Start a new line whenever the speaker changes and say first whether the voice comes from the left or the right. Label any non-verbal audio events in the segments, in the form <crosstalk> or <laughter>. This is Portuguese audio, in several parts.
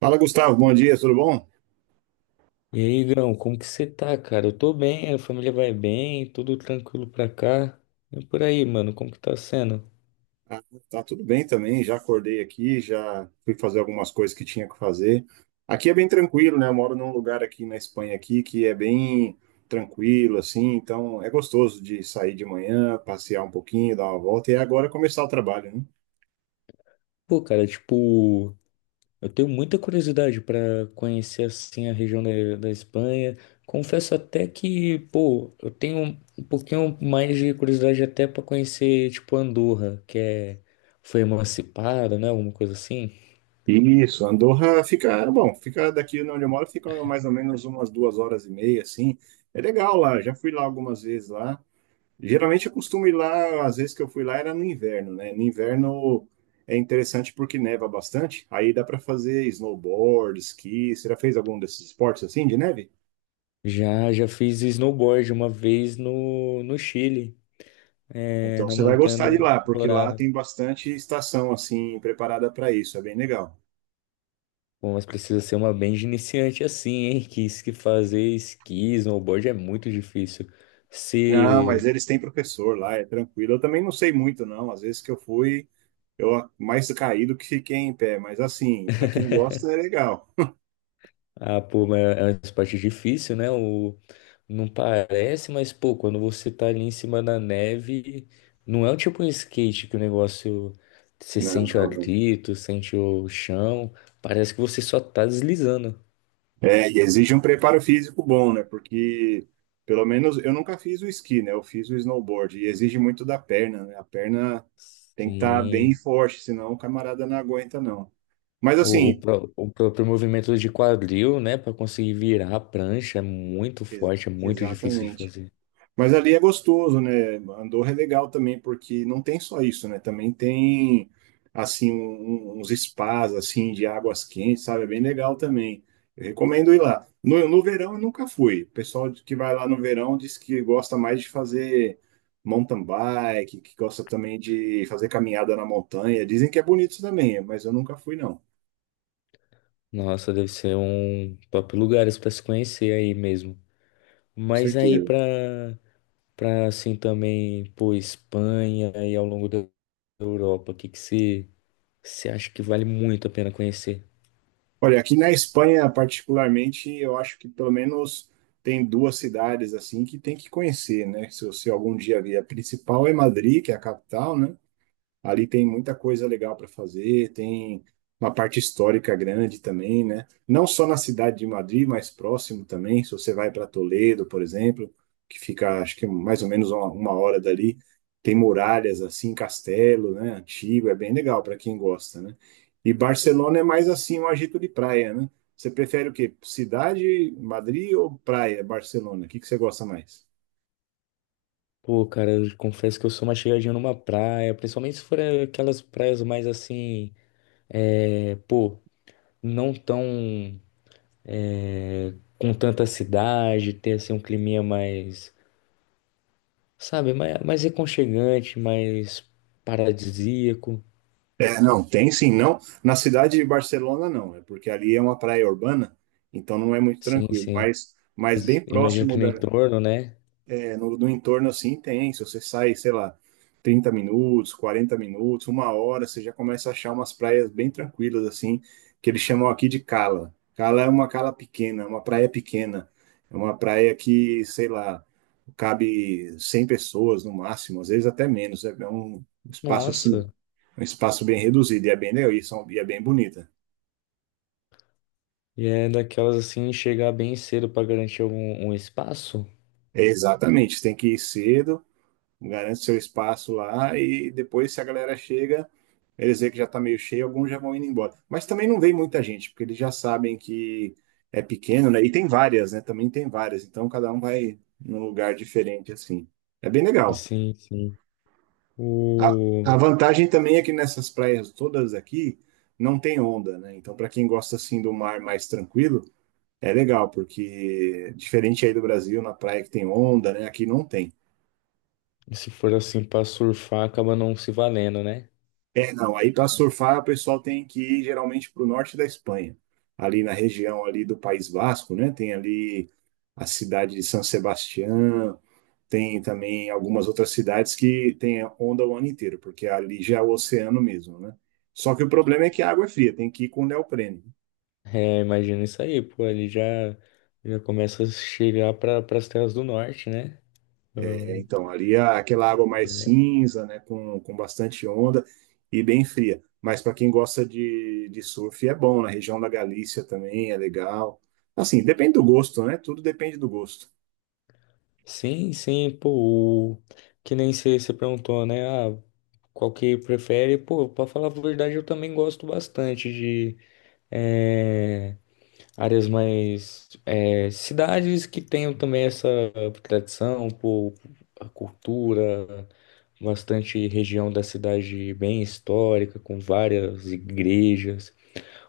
right: Fala, Gustavo. Bom dia, tudo bom?
left: E aí, Igão, como que você tá, cara? Eu tô bem, a família vai bem, tudo tranquilo pra cá. E por aí, mano, como que tá sendo?
right: Ah, tá tudo bem também. Já acordei aqui, já fui fazer algumas coisas que tinha que fazer. Aqui é bem tranquilo, né? Eu moro num lugar aqui na Espanha aqui que é bem tranquilo, assim. Então é gostoso de sair de manhã, passear um pouquinho, dar uma volta e é agora começar o trabalho, né?
left: Pô, cara, tipo, eu tenho muita curiosidade pra conhecer, assim, a região da Espanha. Confesso até que, pô, eu tenho um pouquinho mais de curiosidade até pra conhecer, tipo, Andorra, que é foi emancipada, né, alguma coisa assim.
right: Isso, Andorra fica, bom, fica daqui onde eu moro, fica mais ou menos umas 2 horas e meia, assim. É legal lá. Já fui lá algumas vezes lá. Geralmente eu costumo ir lá, às vezes que eu fui lá era no inverno, né? No inverno é interessante porque neva bastante, aí dá para fazer snowboard, esqui. Você já fez algum desses esportes assim de neve?
left: Já fiz snowboard uma vez no Chile, é,
right: Então
left: na
right: você vai
left: montanha
right: gostar de
left: do
right: lá, porque lá
left: Colorado.
right: tem bastante estação assim preparada para isso, é bem legal.
left: Bom, mas precisa ser uma bem de iniciante assim, hein? Que isso que fazer esqui, snowboard é muito difícil.
right: Não, mas
left: Se.
right: eles têm professor lá, é tranquilo. Eu também não sei muito, não. Às vezes que eu fui, eu mais caí do que fiquei em pé, mas assim, para quem gosta é legal.
left: Ah, pô, mas é uma esporte difícil, né? O não parece, mas, pô, quando você tá ali em cima da neve, não é o tipo um skate que o negócio. Você
right: Não,
left: sente o
right: não, não.
left: atrito, sente o chão. Parece que você só tá deslizando.
right: É, e exige um preparo físico bom, né? Porque, pelo menos, eu nunca fiz o esqui, né? Eu fiz o snowboard e exige muito da perna, né? A perna tem que estar bem
left: Sim.
right: forte, senão o camarada não aguenta, não. Mas,
left: O, o,
right: assim,
left: pró- o próprio movimento de quadril, né, para conseguir virar a prancha é muito
right: ex-
left: forte, é muito difícil de
right: exatamente.
left: fazer.
right: Mas ali é gostoso, né? Andorra é legal também, porque não tem só isso, né? Também tem, assim, uns spas, assim, de águas quentes, sabe? É bem legal também. Eu recomendo ir lá. No verão eu nunca fui. O pessoal que vai lá no verão diz que gosta mais de fazer mountain bike, que gosta também de fazer caminhada na montanha. Dizem que é bonito também, mas eu nunca fui, não.
left: Nossa, deve ser um top lugares para se conhecer aí mesmo.
right: Com
left: Mas aí
right: certeza.
left: para assim também, pô, Espanha e ao longo da Europa, o que que você acha que vale muito a pena conhecer?
right: Olha, aqui na Espanha, particularmente, eu acho que pelo menos tem duas cidades assim que tem que conhecer, né? Se você algum dia vier, a principal é Madrid, que é a capital, né? Ali tem muita coisa legal para fazer, tem uma parte histórica grande também, né? Não só na cidade de Madrid, mas próximo também. Se você vai para Toledo, por exemplo, que fica, acho que mais ou menos uma hora dali, tem muralhas assim, castelo, né? Antigo, é bem legal para quem gosta, né? E Barcelona é mais assim, um agito de praia, né? Você prefere o quê? Cidade, Madrid ou praia, Barcelona? O que que você gosta mais?
left: Pô, cara, eu confesso que eu sou uma chegadinha numa praia, principalmente se for aquelas praias mais assim, é, pô, não tão com tanta cidade, ter assim um clima mais, sabe, mais, mais aconchegante, mais paradisíaco.
right: É, não, tem sim, não. Na cidade de Barcelona, não, é porque ali é uma praia urbana, então não é muito
left: Sim,
right: tranquilo,
left: sim.
right: mas,
left: Mas
right: bem
left: imagino
right: próximo
left: que no
right: da,
left: entorno, né?
right: é, no entorno assim tem. Se você sai, sei lá, 30 minutos, 40 minutos, uma hora, você já começa a achar umas praias bem tranquilas assim, que eles chamam aqui de cala. Cala é uma cala pequena, é uma praia pequena, é uma praia que, sei lá, cabe 100 pessoas no máximo, às vezes até menos, é um espaço assim
left: Nossa.
right: um espaço bem reduzido e é bem legal e, são, e é bem bonita.
left: E é daquelas assim, chegar bem cedo para garantir algum um espaço.
right: É exatamente, tem que ir cedo, garante seu espaço lá e depois se a galera chega, eles veem que já está meio cheio, alguns já vão indo embora. Mas também não vem muita gente, porque eles já sabem que é pequeno, né? E tem várias, né? Também tem várias, então cada um vai num lugar diferente assim. É bem legal.
left: Sim, sim.
right: A,
left: O.
right: a vantagem também é que nessas praias todas aqui não tem onda, né? Então para quem gosta assim do mar mais tranquilo, é legal, porque diferente aí do Brasil, na praia que tem onda, né? Aqui não tem.
left: Se for assim para surfar, acaba não se valendo, né?
right: É, não, aí para surfar o pessoal tem que ir geralmente para o norte da Espanha, ali na região ali do País Vasco, né? Tem ali a cidade de San Sebastián, tem também algumas outras cidades que tem onda o ano inteiro, porque ali já é o oceano mesmo, né? Só que o problema é que a água é fria, tem que ir com neoprene.
left: É, imagina isso aí, pô, já começa a chegar para as terras do norte, né?
right: É, então, ali aquela água mais cinza, né, com bastante onda e bem fria. Mas para quem gosta de surf é bom, na região da Galícia também é legal. Assim, depende do gosto, né? Tudo depende do gosto.
left: Sim, sim, pô, o que nem você perguntou, né? Ah, qual que prefere? Pô, pra falar a verdade, eu também gosto bastante de eh, áreas mais. Cidades que tenham também essa tradição, pô, a cultura, bastante região da cidade bem histórica, com várias igrejas.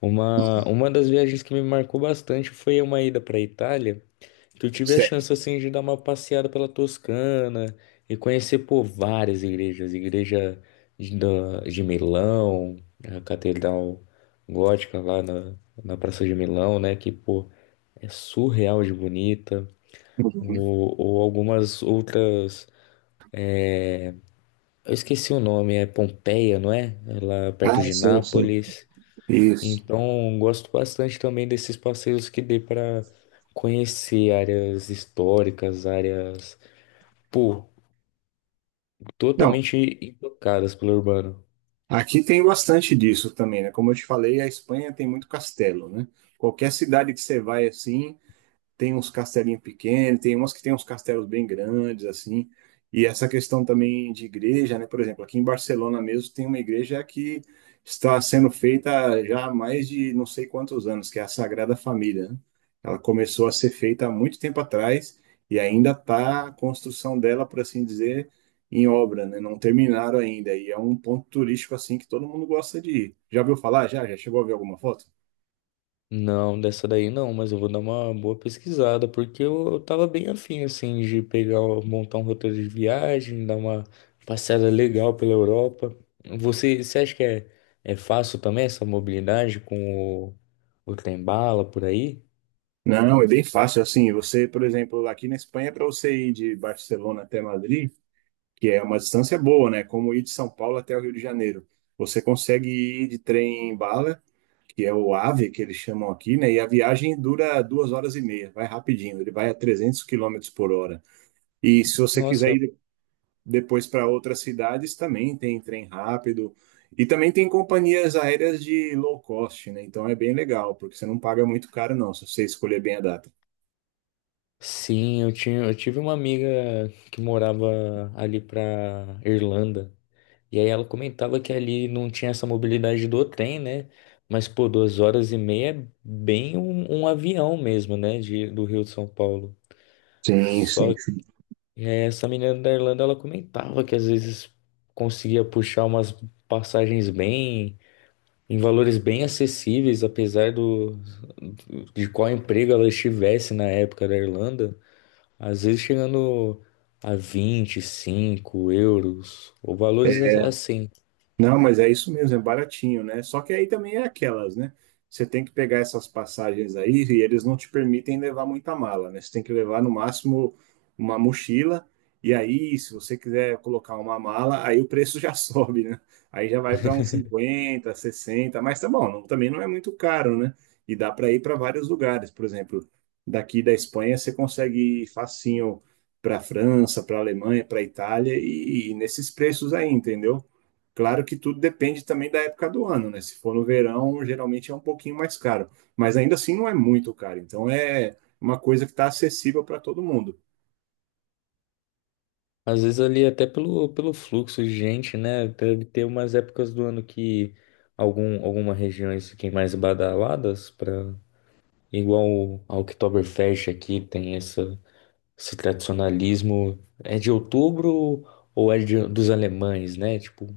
left: Uma das viagens que me marcou bastante foi uma ida para Itália. Que eu tive a
right: Certo.
left: chance assim de dar uma passeada pela Toscana e conhecer pô, várias igrejas, de Milão, a Catedral Gótica na Praça de Milão, né? Que pô, é surreal de bonita.
right: Uhum.
left: Ou algumas outras, eu esqueci o nome, é Pompeia, não é? É lá
right: Ah,
left: perto de
right: sim, sim.
left: Nápoles.
right: Isso.
left: Então, gosto bastante também desses passeios que dê para conhecer áreas históricas, áreas pô,
right: Não,
left: totalmente intocadas pelo urbano.
right: aqui tem bastante disso também, né? Como eu te falei, a Espanha tem muito castelo, né? Qualquer cidade que você vai assim, tem uns castelinhos pequenos, tem umas que tem uns castelos bem grandes, assim. E essa questão também de igreja, né? Por exemplo, aqui em Barcelona mesmo tem uma igreja que está sendo feita já há mais de não sei quantos anos, que é a Sagrada Família, né? Ela começou a ser feita há muito tempo atrás e ainda está a construção dela, por assim dizer, em obra, né? Não terminaram ainda. E é um ponto turístico assim que todo mundo gosta de ir. Já viu falar? Já? Já chegou a ver alguma foto?
left: Não, dessa daí não, mas eu vou dar uma boa pesquisada, porque eu tava bem afim, assim, de montar um roteiro de viagem, dar uma passeada legal pela Europa. Você acha que é fácil também essa mobilidade com o trem-bala por aí?
right: Não, é bem fácil. Assim, você, por exemplo, aqui na Espanha, para você ir de Barcelona até Madrid, que é uma distância boa, né? Como ir de São Paulo até o Rio de Janeiro. Você consegue ir de trem bala, que é o AVE, que eles chamam aqui, né? E a viagem dura 2 horas e meia, vai rapidinho. Ele vai a 300 quilômetros por hora. E se você quiser
left: Nossa,
right: depois para outras cidades, também tem trem rápido. E também tem companhias aéreas de low cost, né? Então é bem legal, porque você não paga muito caro, não, se você escolher bem a data.
left: sim, eu tive uma amiga que morava ali pra Irlanda. E aí ela comentava que ali não tinha essa mobilidade do trem, né? Mas, pô, duas horas e meia é bem um avião mesmo, né? Do Rio de São Paulo.
right: Sim,
left: Só
right: sim.
left: que essa menina da Irlanda, ela comentava que às vezes conseguia puxar umas passagens bem, em valores bem acessíveis, apesar de qual emprego ela estivesse na época da Irlanda. Às vezes chegando a 25 euros, ou valores a- assim.
right: Não, mas é isso mesmo, é baratinho, né? Só que aí também é aquelas, né? Você tem que pegar essas passagens aí e eles não te permitem levar muita mala, né? Você tem que levar no máximo uma mochila. E aí, se você quiser colocar uma mala, aí o preço já <laughs> sobe, né? Aí já vai para uns 50, 60, mas tá bom, também não é muito caro, né? E dá para ir para vários lugares, por exemplo, daqui da Espanha você consegue ir facinho para França, para Alemanha, para Itália e nesses preços aí, entendeu? Claro que tudo depende também da época do ano, né? Se for no verão, geralmente é um pouquinho mais caro, mas ainda assim não é muito caro. Então é uma coisa que está acessível para todo mundo.
left: Às vezes ali até pelo fluxo de gente, né? Deve ter umas épocas do ano que alguma regiões fiquem mais badaladas para a Oktoberfest aqui tem essa, esse tradicionalismo. É de outubro ou é dos alemães, né? Tipo,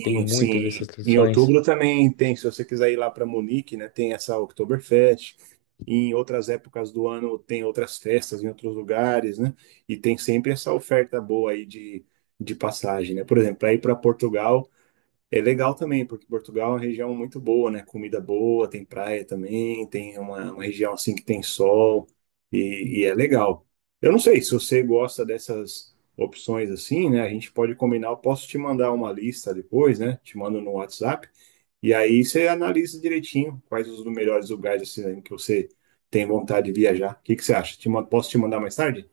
left: tem muitas dessas
right: sim. Em
left: tradições.
right: outubro também tem, se você quiser ir lá para Munique, né? Tem essa Oktoberfest. Em outras épocas do ano tem outras festas em outros lugares, né? E tem sempre essa oferta boa aí de passagem, né? Por exemplo, para ir para Portugal é legal também, porque Portugal é uma região muito boa, né? Comida boa, tem praia também, tem uma região assim que tem sol e é legal. Eu não sei se você gosta dessas opções assim, né? A gente pode combinar, eu posso te mandar uma lista depois, né? Te mando no WhatsApp e aí você analisa direitinho quais os melhores lugares assim, né, que você tem vontade de viajar. O que que você acha? Posso te mandar mais tarde?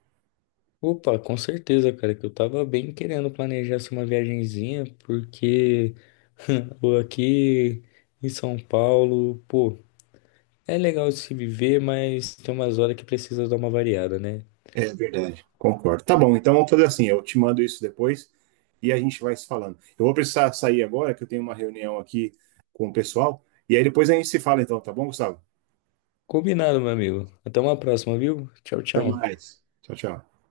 left: Opa, com certeza, cara, que eu tava bem querendo planejar assim, uma viagenzinha, porque <laughs> aqui em São Paulo, pô. É legal de se viver, mas tem umas horas que precisa dar uma variada, né?
right: É verdade, concordo. Tá bom, então vamos fazer assim, eu te mando isso depois e a gente vai se falando. Eu vou precisar sair agora, que eu tenho uma reunião aqui com o pessoal, e aí depois a gente se fala então, tá bom, Gustavo?
left: Combinado, meu amigo. Até uma próxima, viu? Tchau,
right: Até
left: tchau.
right: mais. Tchau, tchau.